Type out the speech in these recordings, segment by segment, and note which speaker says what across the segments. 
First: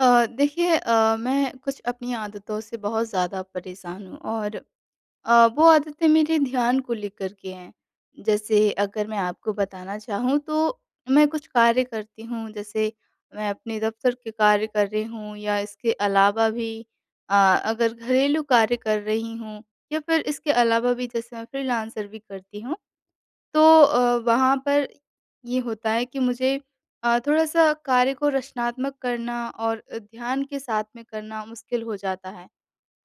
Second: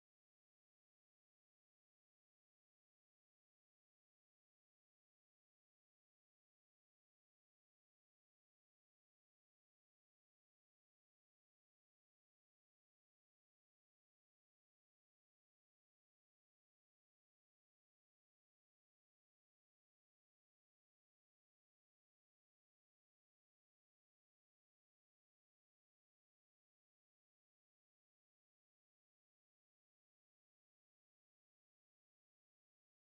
Speaker 1: अ, देखिए अ, मैं कुछ अपनी आदतों से बहुत ज़्यादा परेशान हूँ और अ, वो आदतें मेरे ध्यान को लेकर के हैं, जैसे अगर मैं आपको बताना चाहूँ तो मैं कुछ कार्य करती हूँ, जैसे मैं अपने दफ़्तर के कार्य कर रही हूँ या इसके अलावा भी अ, अगर घरेलू कार्य कर रही हूँ या फिर इसके अलावा भी जैसे मैं फ़्रीलांसर भी करती हूँ, तो अ, वहाँ पर ये होता है कि मुझे अ, थोड़ा-सा कार्य को रचनात्मक करना और अ, ध्यान के साथ में करना मुश्किल हो जाता है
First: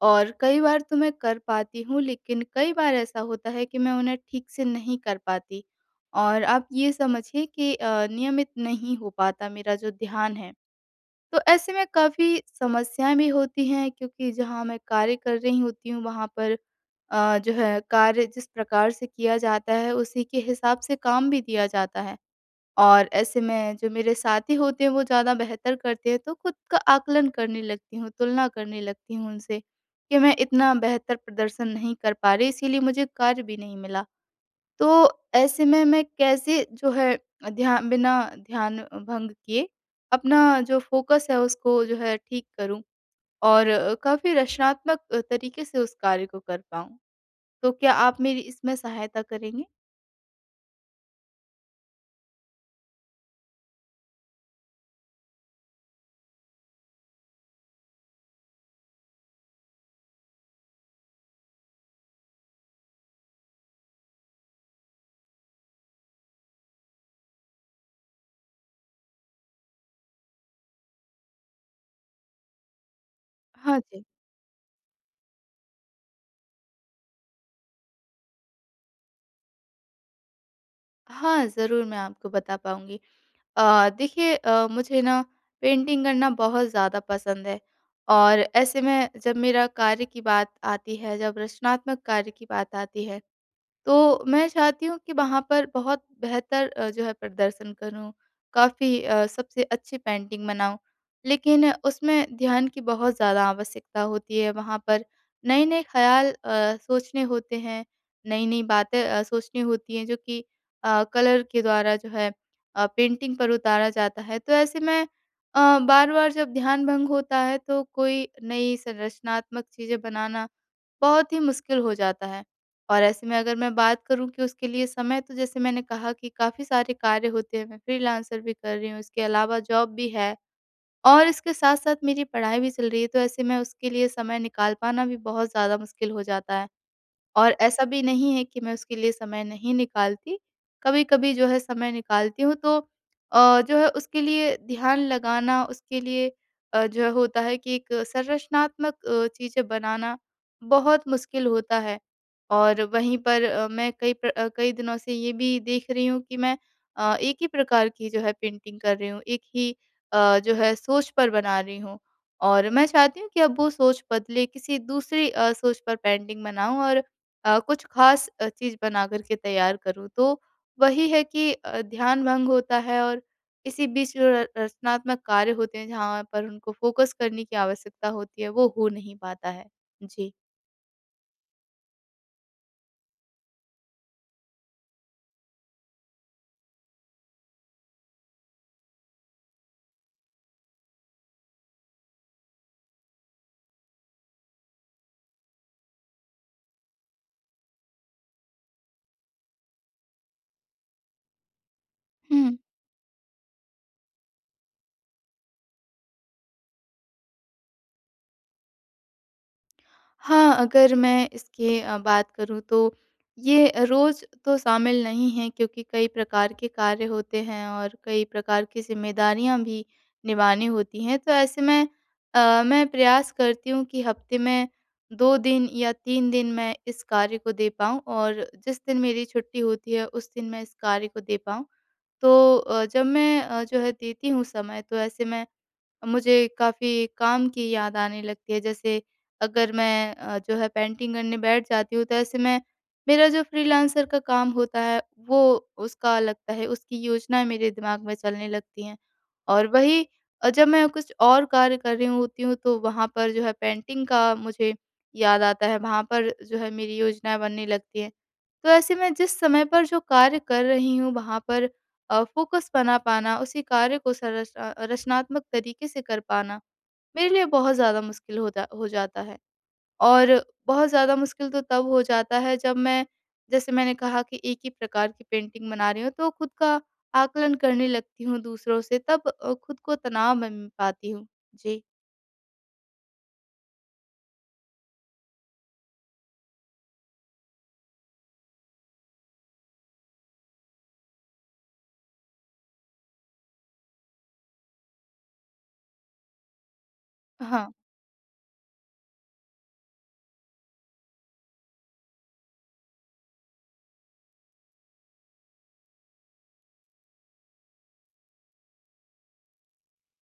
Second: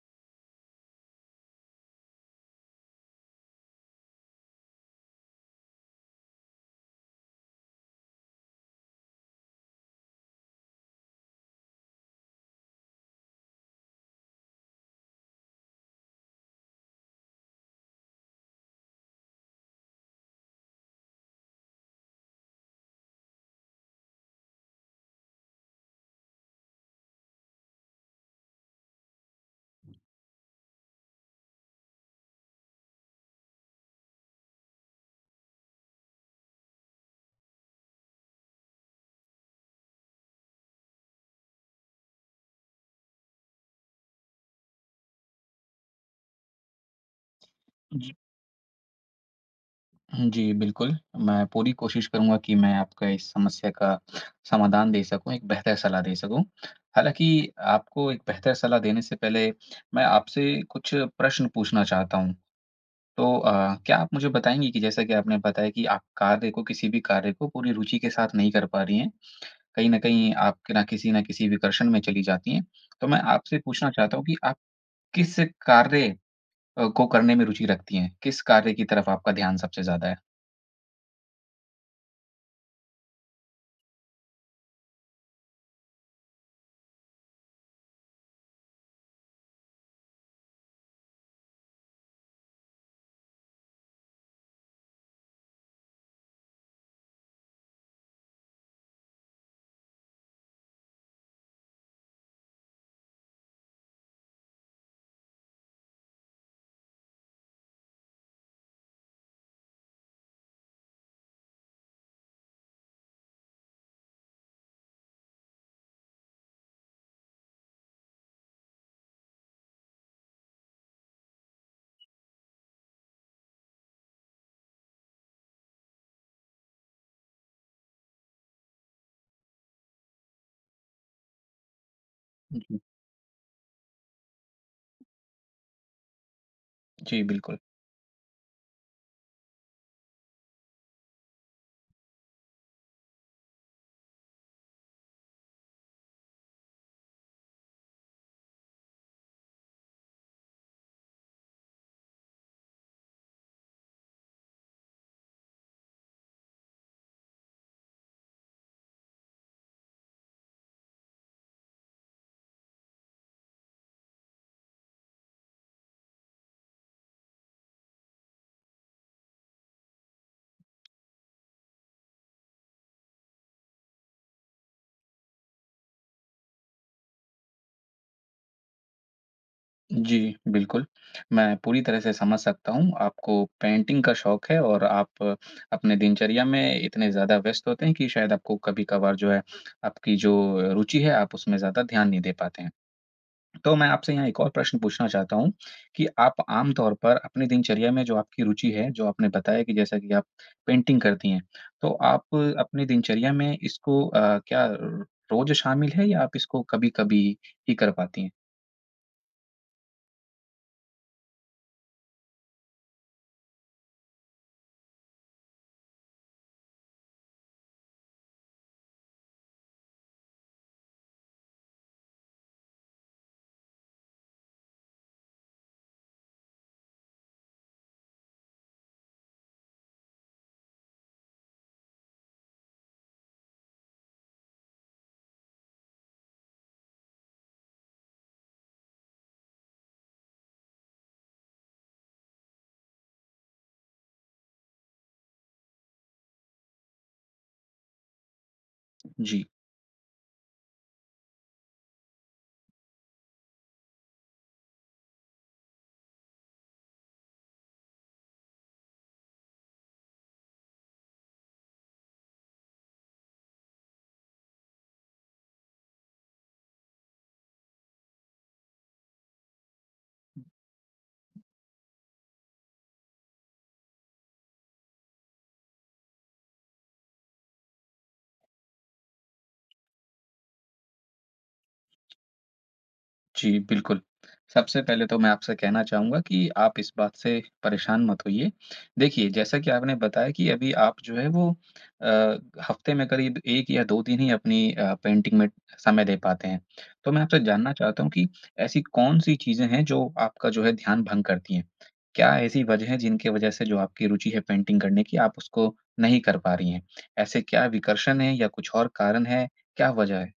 Speaker 1: और कई बार तो मैं कर पाती हूँ, लेकिन कई बार ऐसा होता है कि मैं उन्हें ठीक से नहीं कर पाती और आप ये समझिए कि अ, नियमित नहीं हो पाता मेरा जो ध्यान है। तो ऐसे में काफ़ी समस्याएँ भी होती हैं क्योंकि जहाँ मैं कार्य कर रही होती हूँ वहाँ पर अ, जो है कार्य जिस प्रकार से किया जाता है, उसी के हिसाब से काम भी दिया जाता है और ऐसे में जो मेरे साथी होते हैं वो ज़्यादा बेहतर करते हैं, तो खुद का आकलन करने लगती हूँ, तुलना करने लगती हूँ उनसे, कि मैं इतना बेहतर प्रदर्शन नहीं कर पा रही इसीलिए मुझे कार्य भी नहीं मिला, तो ऐसे में मैं कैसे जो है अ, ध्या बिना ध्यान भंग किए अपना जो फ़ोकस है उसको जो है ठीक करूँ? और काफ़ी रचनात्मक तरीके से उस कार्य को कर पाऊँ। तो क्या
Speaker 2: जी।
Speaker 1: आप मेरी इसमें सहायता करेंगे?
Speaker 2: उम, जी बिल्कुल। मैं पूरी कोशिश करूँगा कि मैं आपका इस समस्या का समाधान दे सकूँ, एक बेहतर सलाह दे सकूँ हालाँकि आपको एक बेहतर सलाह देने से पहले, मैं आपसे कुछ प्रश्न पूछना चाहता हूँ। तो अ, क्या आप मुझे बताएँगी कि जैसा कि आपने बताया कि आप कार्य को किसी भी कार्य को पूरी रूचि के साथ नहीं कर पा रही हैं। कहीं न कहीं आप क ना किसी ना किसी विकर्षण में चली जाती हैं, तो मैं आपसे
Speaker 1: हाँ
Speaker 2: पूछना
Speaker 1: जी।
Speaker 2: चाहता हूँ कि आप किस कार्य अ, को करने में रुचि रखती हैं? किस कार्य की तरफ आपका ध्यान सबसे ज़्यादा है?
Speaker 1: हाँ, ज़रूर मैं आपको बता पाऊँगी। अ, देखिए, अ, मुझे ना पेंटिंग करना बहुत ज़्यादा पसंद है और ऐसे में जब मेरा कार्य की बात आती है, जब रचनात्मक कार्य की बात आती है। तो मैं चाहती हूँ कि वहाँ पर बहुत बेहतर जो है प्रदर्शन करूँ, काफ़ी अ, सबसे अच्छी पेंटिंग बनाऊँ, लेकिन उसमें ध्यान की बहुत ज़्यादा आवश्यकता होती है। वहाँ पर नए-नए ख़्याल अ, सोचने होते हैं, नई-नई बातें अ, सोचनी होती हैं, जो कि अ, कलर के द्वारा जो है अ, पेंटिंग पर उतारा जाता है, तो ऐसे मैं अ, बार-बार जब ध्यान भंग होता है, तो कोई नई संरचनात्मक चीज़ें बनाना बहुत ही मुश्किल हो जाता है। और ऐसे में अगर मैं बात करूँ कि उसके लिए समय तो जैसे मैंने कहा कि काफ़ी सारे कार्य होते हैं, मैं फ्रीलांसर भी कर रही हूँ, इसके अलावा जॉब भी है और इसके साथ-साथ मेरी
Speaker 2: उ,
Speaker 1: पढ़ाई भी
Speaker 2: हुँ।
Speaker 1: चल रही है, तो ऐसे में उसके लिए समय निकाल पाना भी बहुत ज़्यादा मुश्किल हो जाता है
Speaker 2: जी,
Speaker 1: और
Speaker 2: बिल्कुल।
Speaker 1: ऐसा भी नहीं है कि मैं उसके लिए समय नहीं निकालती। कभी-कभी जो है समय निकालती हूँ, तो अ, जो है उसके लिए ध्यान लगाना उसके लिए अ, जो है होता है कि एक संरचनात्मक अ, चीज़ें बनाना बहुत मुश्किल होता है और वहीं पर अ, मैं कई प्र कई दिनों से ये भी देख रही हूँ कि मैं अ, एक ही प्रकार की जो है पेंटिंग का कर रही हूँ, एक ही अ, जो है सोच पर बना रही हूँ और मैं चाहती हूँ कि अब वो सोच बदले, किसी दूसरी अ, सोच पर पेंटिंग बनाऊँ और अ, कुछ ख़ास अ, चीज़ बना कर के तैयार करूँ। तो वही है कि अ, ध्यान भंग होता है और इसी बीच जो है र रच रचनात्मक कार्य होते हैं, जहाँ पर उनको फ़ोकस करने की आवश्यकता होती है, वो हो नहीं पाता है। जी।
Speaker 2: जी, बिल्कुल। मैं पूरी तरह से समझ सकता हूँ। आपको पेंटिंग का शौक़ है और आप अपनी दिनचर्या में इतने ज़्यादा व्यस्त होते हैं कि शायद आपको कभी-कभार जो है आपकी जो रुचि है आप उसमें ज़्यादा ध्यान नहीं दे पाते हैं। तो मैं आपसे यहाँ एक और प्रश्न पूछना चाहता हूँ कि आप आम तौर पर अपनी दिनचर्या में जो आपकी रुचि है, जो आपने बताया कि जैसा कि आप पेंटिंग करती हैं, तो आप
Speaker 1: हुँ।
Speaker 2: अपनी दिनचर्या में इसको अ, क्या रोज़ शामिल है या आप इसको कभी-कभी ही कर पाती हैं?
Speaker 1: हाँ, अगर मैं इसकी बात करूँ तो ये रोज़ तो शामिल नहीं है क्योंकि कई प्रकार के कार्य होते हैं और कई प्रकार की ज़िम्मेदारियाँ भी निभानी होती हैं। तो ऐसे में अ, मैं प्रयास करती हूँ कि हफ़्ते में 2 दिन या 3 दिन मैं इस कार्य को दे पाऊँ और जिस दिन मेरी छुट्टी होती है उस दिन मैं इस कार्य को दे पाऊँ। तो अ, जब मैं जो है देती हूँ समय तो ऐसे मैं मुझे काफ़ी काम की याद आने लगती है। जैसे अगर मैं अ, जो है पेंटिंग करने बैठ जाती हूँ तो ऐसे मैं मेरा जो फ़्रीलांसर का काम होता है वो उसका लगता है उसकी योजनाएँ मेरे दिमाग में चलने लगती हैं।
Speaker 2: जी।
Speaker 1: और वही जब मैं कुछ और कार्य कर रही होती हूँ तो वहाँ पर जो है पेंटिंग का मुझे याद आता है, वहाँ पर जो है मेरी योजनाएँ बनने लगती हैं। तो ऐसे मैं जिस समय पर जो कार्य कर रही हूँ वहाँ पर अ, फ़ोकस बना पाना, उसी कार्य को सरच रचनात्मक तरीके से कर पाना मेरे लिए बहुत ज़्यादा मुश्किल हो जा हो जाता है। और बहुत ज़्यादा मुश्किल तो तब हो जाता है जब मैं जैसे मैंने कहा कि एक ही प्रकार की पेंटिंग बना रही हूँ तो ख़ुद का आकलन करने लगती हूँ दूसरों से तब अ, ख़ुद को तनाव मे, मैं पाती हूँ। जी।
Speaker 2: जी, बिल्कुल। सबसे पहले तो मैं आपसे कहना चाहूँगा कि आप इस बात से परेशान मत होइए। देखिए जैसा कि आपने बताया कि अभी आप जो है वो अ, हफ्ते में करीब 1 या दो 2 ही अपनी अ, पेंटिंग में समय दे पाते हैं, तो मैं आपसे
Speaker 1: हाँ।
Speaker 2: जानना चाहता हूँ कि ऐसी कौन-सी चीज़ें हैं जो आपका जो है ध्यान भँग करती हैं? क्या ऐसी वजह है जिनके वजह से जो आपकी रुचि है पेंटिंग करने की, आप उसको नहीं कर पा रही हैं? ऐसे क्या विकर्षण हैं या कुछ और कारण हैं? क्या वजह है?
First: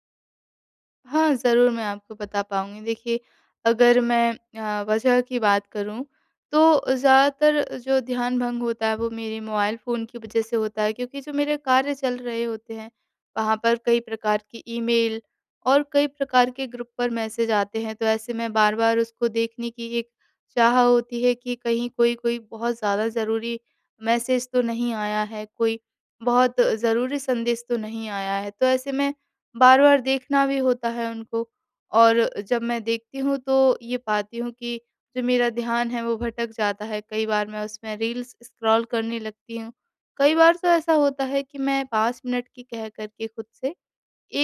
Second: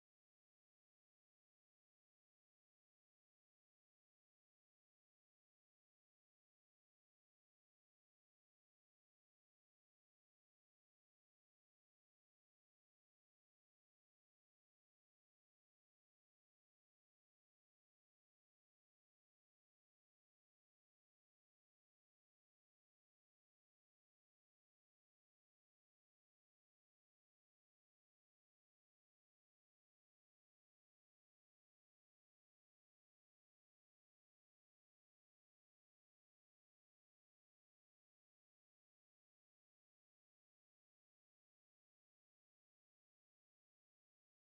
Speaker 1: हाँ ज़रूर, मैं आपको बता पाऊँगी, देखिए अगर मैं अ, वजह की बात करूँ, तो ज़्यादातर जो ध्यान भँग होता है वो मेरे मोबाइल फ़ोन की वजह से होता है क्योंकि जो मेरे कार्य चल रहे होते हैं वहाँ पर कई प्रकार की ईमेल और कई प्रकार के ग्रुप पर मैसेज आते हैं, तो ऐसे मैं बार-बार उसको देखने की एक चाह होती है कि कहीं कोई-कोई बहुत ज़्यादा ज़रूरी मैसेज तो नहीं आया है, कोई बहुत ज़रूरी संदेश तो नहीं आया है। तो ऐसे में बार-बार देखना भी होता है उनको और जब मैं देखती हूँ तो ये पाती हूँ कि जो मेरा ध्यान है वो भटक जाता है कई बार मैं उसमें रील्स स्क्रॉल करने लगती हूँ, कई बार तो ऐसा होता है कि मैं 5 मिनट की कह कर के खुद से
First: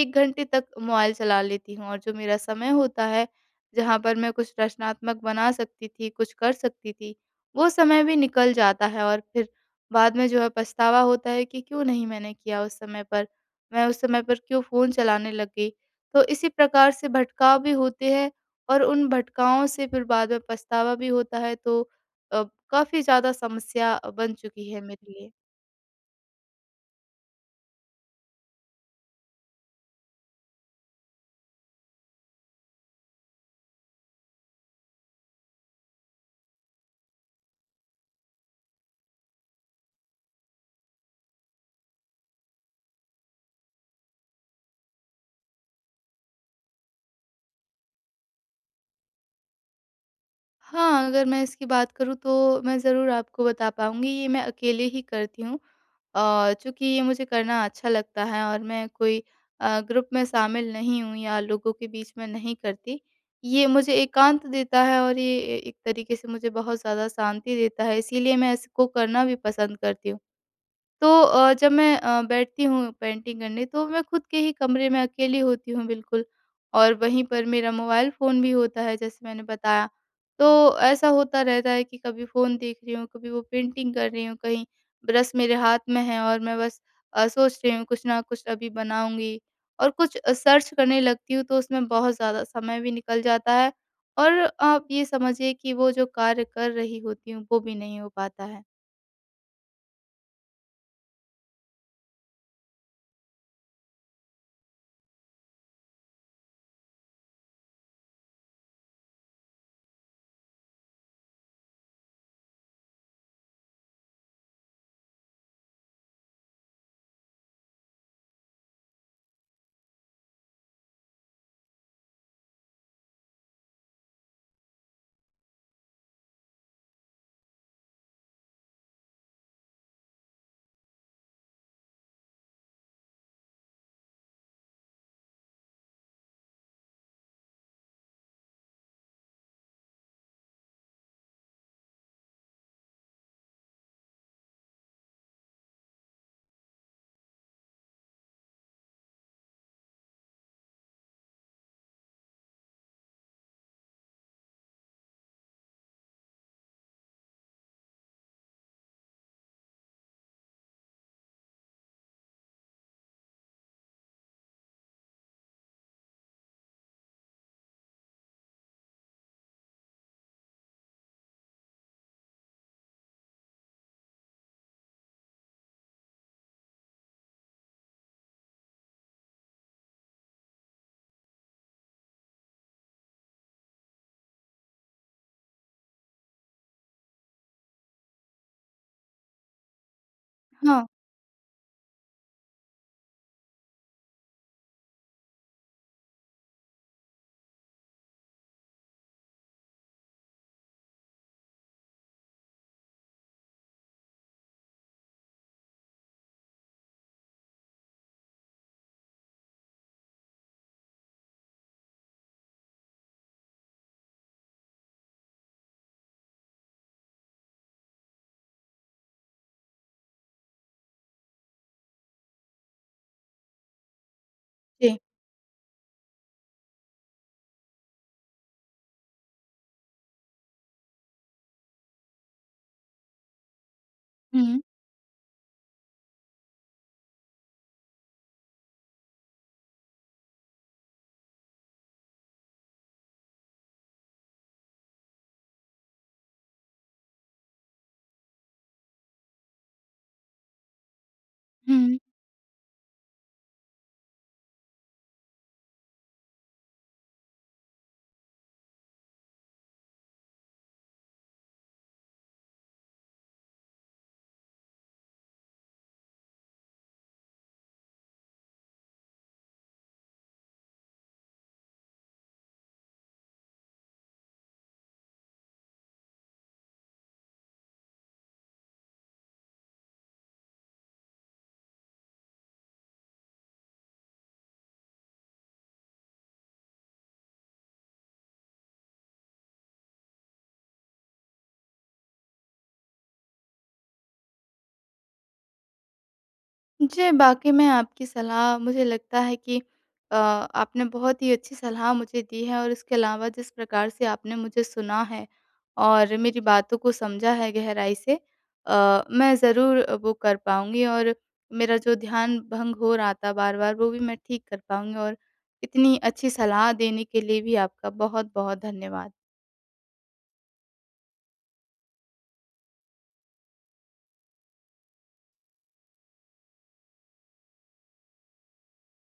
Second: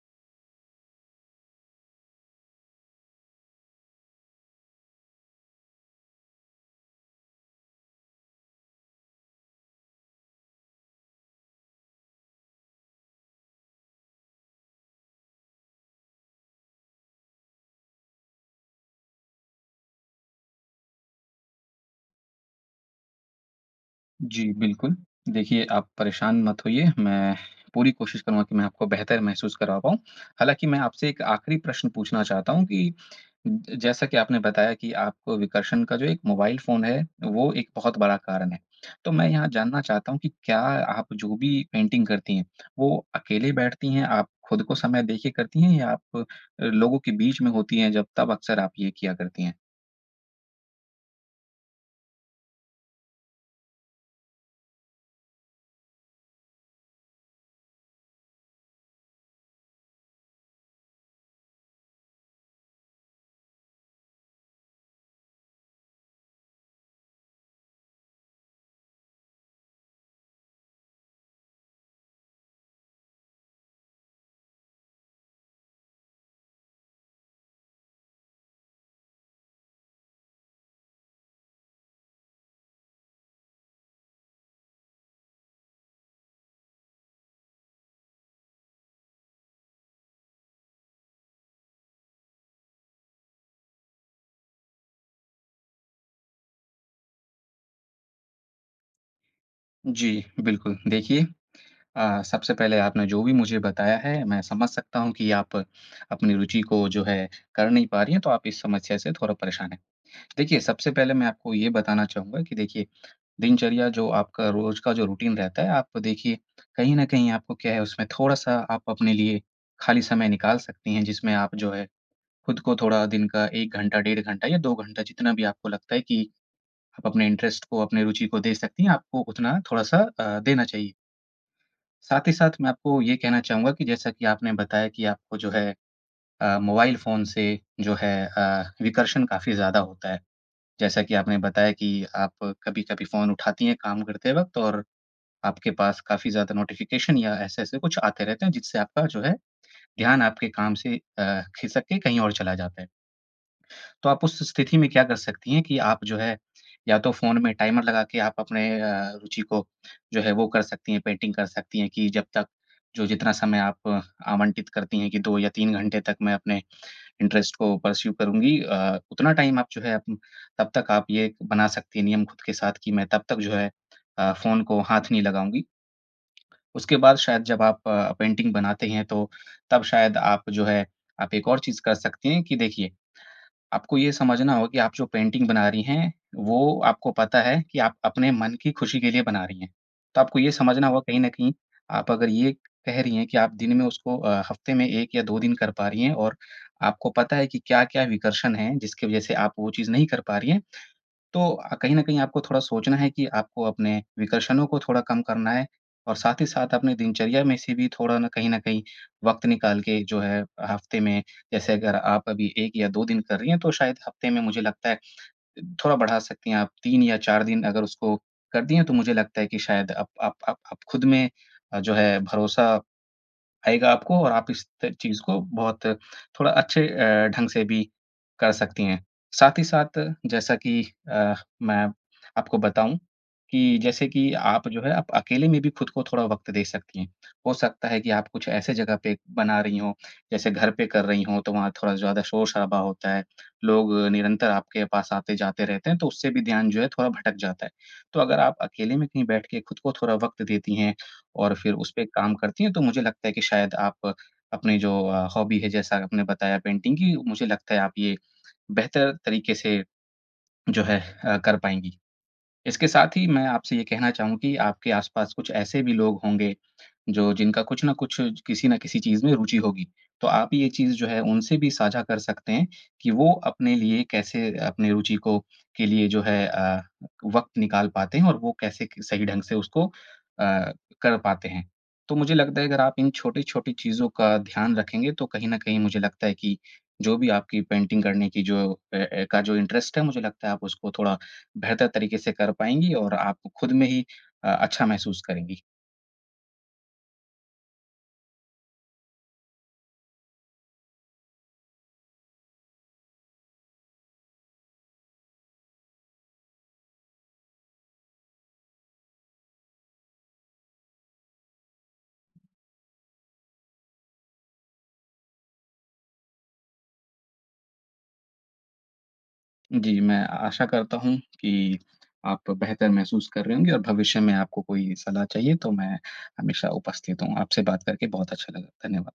Speaker 1: 1 घंटे तक मोबाइल चला लेती हूँ और जो मेरा समय होता है, जहाँ पर मैं कुछ रचनात्मक बना सकती थी, कुछ कर सकती थी, वो समय भी निकल जाता है और फिर बाद में जो है पछतावा होता है कि क्यों नहीं मैंने किया उस समय पर, मैं उस समय पर क्यों फ़ोन चलाने लग गई? तो इसी प्रकार से भटकाव भी होते हैं और उन भटकाओं से फिर बाद में पछतावा भी होता है तो अ, काफ़ी ज़्यादा समस्या बन
Speaker 2: जी,
Speaker 1: चुकी है
Speaker 2: बिल्कुल।
Speaker 1: मेरे लिए।
Speaker 2: देखिए आप परेशान मत होइए, मैं पूरी कोशिश करूँगा की मैं आपको बेहतर महसूस करा पाऊँ, हालाँकि मैं आपसे एक आख़िरी प्रश्न पूछना चाहता हूँ कि जैसा कि आपने बताया कि आपको विकर्षण का जो एक मोबाइल फ़ोन है, वो एक बहुत बड़ा कारण है। तो मैं यहाँ जानना चाहता हूँ कि क्या आप जो भी पेंटिंग करती हैं, वो अकेले बैठती हैं, आप खुद को समय देके करती हैं या आप अ, लोगों के बीच में होती हैं जब तब अक्सर आप ये किया करती हैं?
Speaker 1: हाँ, अगर मैं इसकी बात करूँ तो मैं ज़रूर आपको बता पाऊँगी ये मैं अकेले ही करती हूँ। अ, चूँकि ये मुझे करना अच्छा लगता है और मैं कोई अ, ग्रुप में शामिल नहीं हूँ या लोगों के बीच में नहीं करती। ये मुझे एकांत देता है और ये ए एक तरीके से मुझे बहुत ज़्यादा शांति देता है इसीलिए मैं इसको करना भी पसंद करती हूँ। तो अ, जब मैं अ, बैठती हूँ पेंटिंग करने तो मैं खुद के ही कमरे में अकेली होती हूँ बिल्कुल और वहीं पर मेरा मोबाइल फ़ोन भी होता है, जैसे मैंने बताया। तो ऐसा होता रहता है कि कभी फ़ोन देख रही हूँ, कभी वो पेंटिंग कर रही हूँ कहीं ब्रश मेरे हाथ में है और मैं बस अ, सोच रही हूँ कुछ न कुछ अभी बनाऊँगी और कुछ अ, सर्च करने लगती हूँ। तो उसमें बहुत ज़्यादा समय भी निकल जाता है और आप ये समझिए कि वो जो कार्य कर रही होती हूँ, वो भी नहीं हो पाता है।
Speaker 2: जी, बिल्कुल देखिए, अ, सबसे पहले आपने जो भी मुझे बताया है मैं समझ सकता हूँ कि आप अपनी रुचि को जो है कर नहीं पा रही हैं, तो आप इस समस्या से थोड़ा परेशान हैं। देखिए, सबसे पहले मैं आपको ये बताना चाहूँगा कि देखिए दिनचर्या जो, आपका रोज़ का जो रूटीन रहता है, आप देखिए कहीं न कहीं आपको क्या है उसमें थोड़ा-सा आप अपने लिए खाली समय निकाल सकती हैं। जिसमें आप जो है खुद को थोड़ा दिन का 1 घंटा, डेढ़ घंटा या 2 घंटा जितना भी आपको लगता है कि अपने इंटरेस्ट को, अपनी रुचि को दे सकती हैं, आपको उतना थोड़ा-सा अ, देना चाहिए। साथ ही साथ मैं आपको ये कहना चाहूँगा कि जैसा कि आपने बताया कि आपको जो है अ, मोबाइल फ़ोन से जो है अ, विकर्षण काफ़ी ज़्यादा होता है। जैसा कि आपने बताया कि आप कभी-कभी फ़ोन उठाती हैं काम करते वक़्त और आपके पास काफ़ी ज़्यादा नोटिफ़िकेशन या ऐसे-ऐसे कुछ आते रहते हैं जिससे आपका जो है ध्यान आपके काम से अ, ख़िसक के कहीं और चला जाता है। तो आप उस स्थिति में क्या कर सकती हैं कि आप जो है, या तो फ़ोन में टाइमर लगा के आप अपने अ, रुचि को जो है वो कर सकती हैं, पेंटिंग कर सकती हैं कि जब तक जो जितना समय आप आवंटित करती हैं कि 2-3 घंटे तक मैं अपने इंटरेस्ट को पर्स्यु करूँगी। अ, उतना टाइम आप जो है अप तब तक आप ये बना सकती हैं नियम ख़ुद के साथ कि मैं तब तक जो है अ, फ़ोन को हाथ नहीं लगाऊँगी। उसके बाद शायद जब आप अ, पेंटिंग बनाते हैं तो तब शायद आप जो है आप एक और चीज़ कर सकती हैं कि देखिए, आपको ये समझना हो कि आप जो पेंटिंग बना रही हैं वो आपको पता है कि आप अपने मन की ख़ुशी के लिए बना रही हैं। तो आपको ये
Speaker 1: हाँ।
Speaker 2: समझना होगा कहीं न कहीं आप अगर ये कह रही हैं कि आप दिन में उसको अ, हफ़्ते में 1 या 2 दिन कर पा रही हैं और आपको पता है कि क्या-क्या विकर्षण हैं जिसकी वज़ह से आप वो चीज़ नहीं कर पा रही हैं। तो कहीं न कहीं आपको थोड़ा सोचना है कि आपको अपने विकर्षणों को थोड़ा कम करना है और साथ ही साथ अपने दिनचर्या में से भी थोड़ा ना, कहीं न कहीं वक्त निकाल के जो है हफ़्ते में जैसे अगर आप अभी 1 या 2 दिन कर रही हैं तो शायद हफ़्ते में मुझे लगता है थोड़ा बढ़ा सकती हैं। आप, 3 या 4 दिन अगर उसको कर दिए तो मुझे लगता है कि शायद अप आप आप आप ख़ुद में जो है भरोसा आएगा आपको और आप इस त
Speaker 1: जी।
Speaker 2: चीज़ को बहुत थोड़ा अच्छे अ, ढंग से भी कर सकती हैं। साथ ही साथ जैसा कि अ, मैं आपको बताऊँ कि जैसे कि
Speaker 1: हुँ।
Speaker 2: आप जो है आप अकेले में भी ख़द को थोड़ा वक़्त दे सकती हैं। हो सकता है कि आप कुछ ऐसी ज़गह पे बना रही हों, जैसे घर पे कर रही हों तो वहाँ थोड़ा ज़्यादा शोर-शराबा होता है, लोग निरंतर आपके पास आते-जाते रहते हैं। तो उससे भी ध्यान जो है थोड़ा भटक जाता है। तो अगर आप अकेले में कहीं बैठ के ख़ुद को थोड़ा वक़्त देती हैं और फिर उस
Speaker 1: हुँ।
Speaker 2: पे काम करती हैं तो मुझे लगता है कि शायद आप अपनी जो अ, हॉबी है जैसा आपने बताया पेंटिंग की, मुझे लगता है आप ये बेहतर तरीके से जो है अ, कर पाएँगी। इसके साथ ही मैं आपसे ये कहना चाहूँगा कि आपके आस-पास कुछ ऐसे भी लोग होंगे जो जिनका कुछ न कुछ किसी न किसी चीज़ में रुचि होगी। तो आप ये चीज़ जो है उनसे भी साझा कर सकते हैं कि वो अपने लिए कैसे अपनी रुचि को के लिए जो है अ, वक़्त निकाल पाते हैं और वो कैसे सही ढंग से उसको अ, कर पाते हैं। तो मुझे लगता है अगर आप इन छोटी-छोटी चीज़ों का ध्यान रखेंगे तो कहीं न कहीं मुझे लगता है कि जो भी आपकी पेंटिंग करने की जो ए ए एका जो इंटरेस्ट है मुझे लगता है आप उसको थोड़ा बेहतर तरीके से कर पाएँगी और आप ख़ुद में ही अ, अच्छा महसूस करेंगी।
Speaker 1: जी, बाकी मैं आपकी सलाह मुझे लगता है कि अ, आपने बहुत ही अच्छी सलाह मुझे दी है। और इसके अलावा जिस प्रकार से आपने मुझे सुना है, और मेरी बातों को समझा है गहराई से अ, मैं ज़रूर वो कर पाऊँगी और मेरा जो ध्यान भंग हो रहा था बार-बार वो भी मैं ठीक कर पाऊँगी। और इतनी अच्छी सलाह देने के लिए भी आपका बहुत-बहुत धन्यवाद।
Speaker 2: जी, मैं आशा करता हूँ कि आप बेहतर महसूस कर रहे होंगे और भविष्य में आपको कोई सलाह चाहिए तो मैं हमेशा उपस्थित हूँ। आपसे बात करके बहुत अच्छा लगा। धन्यवाद।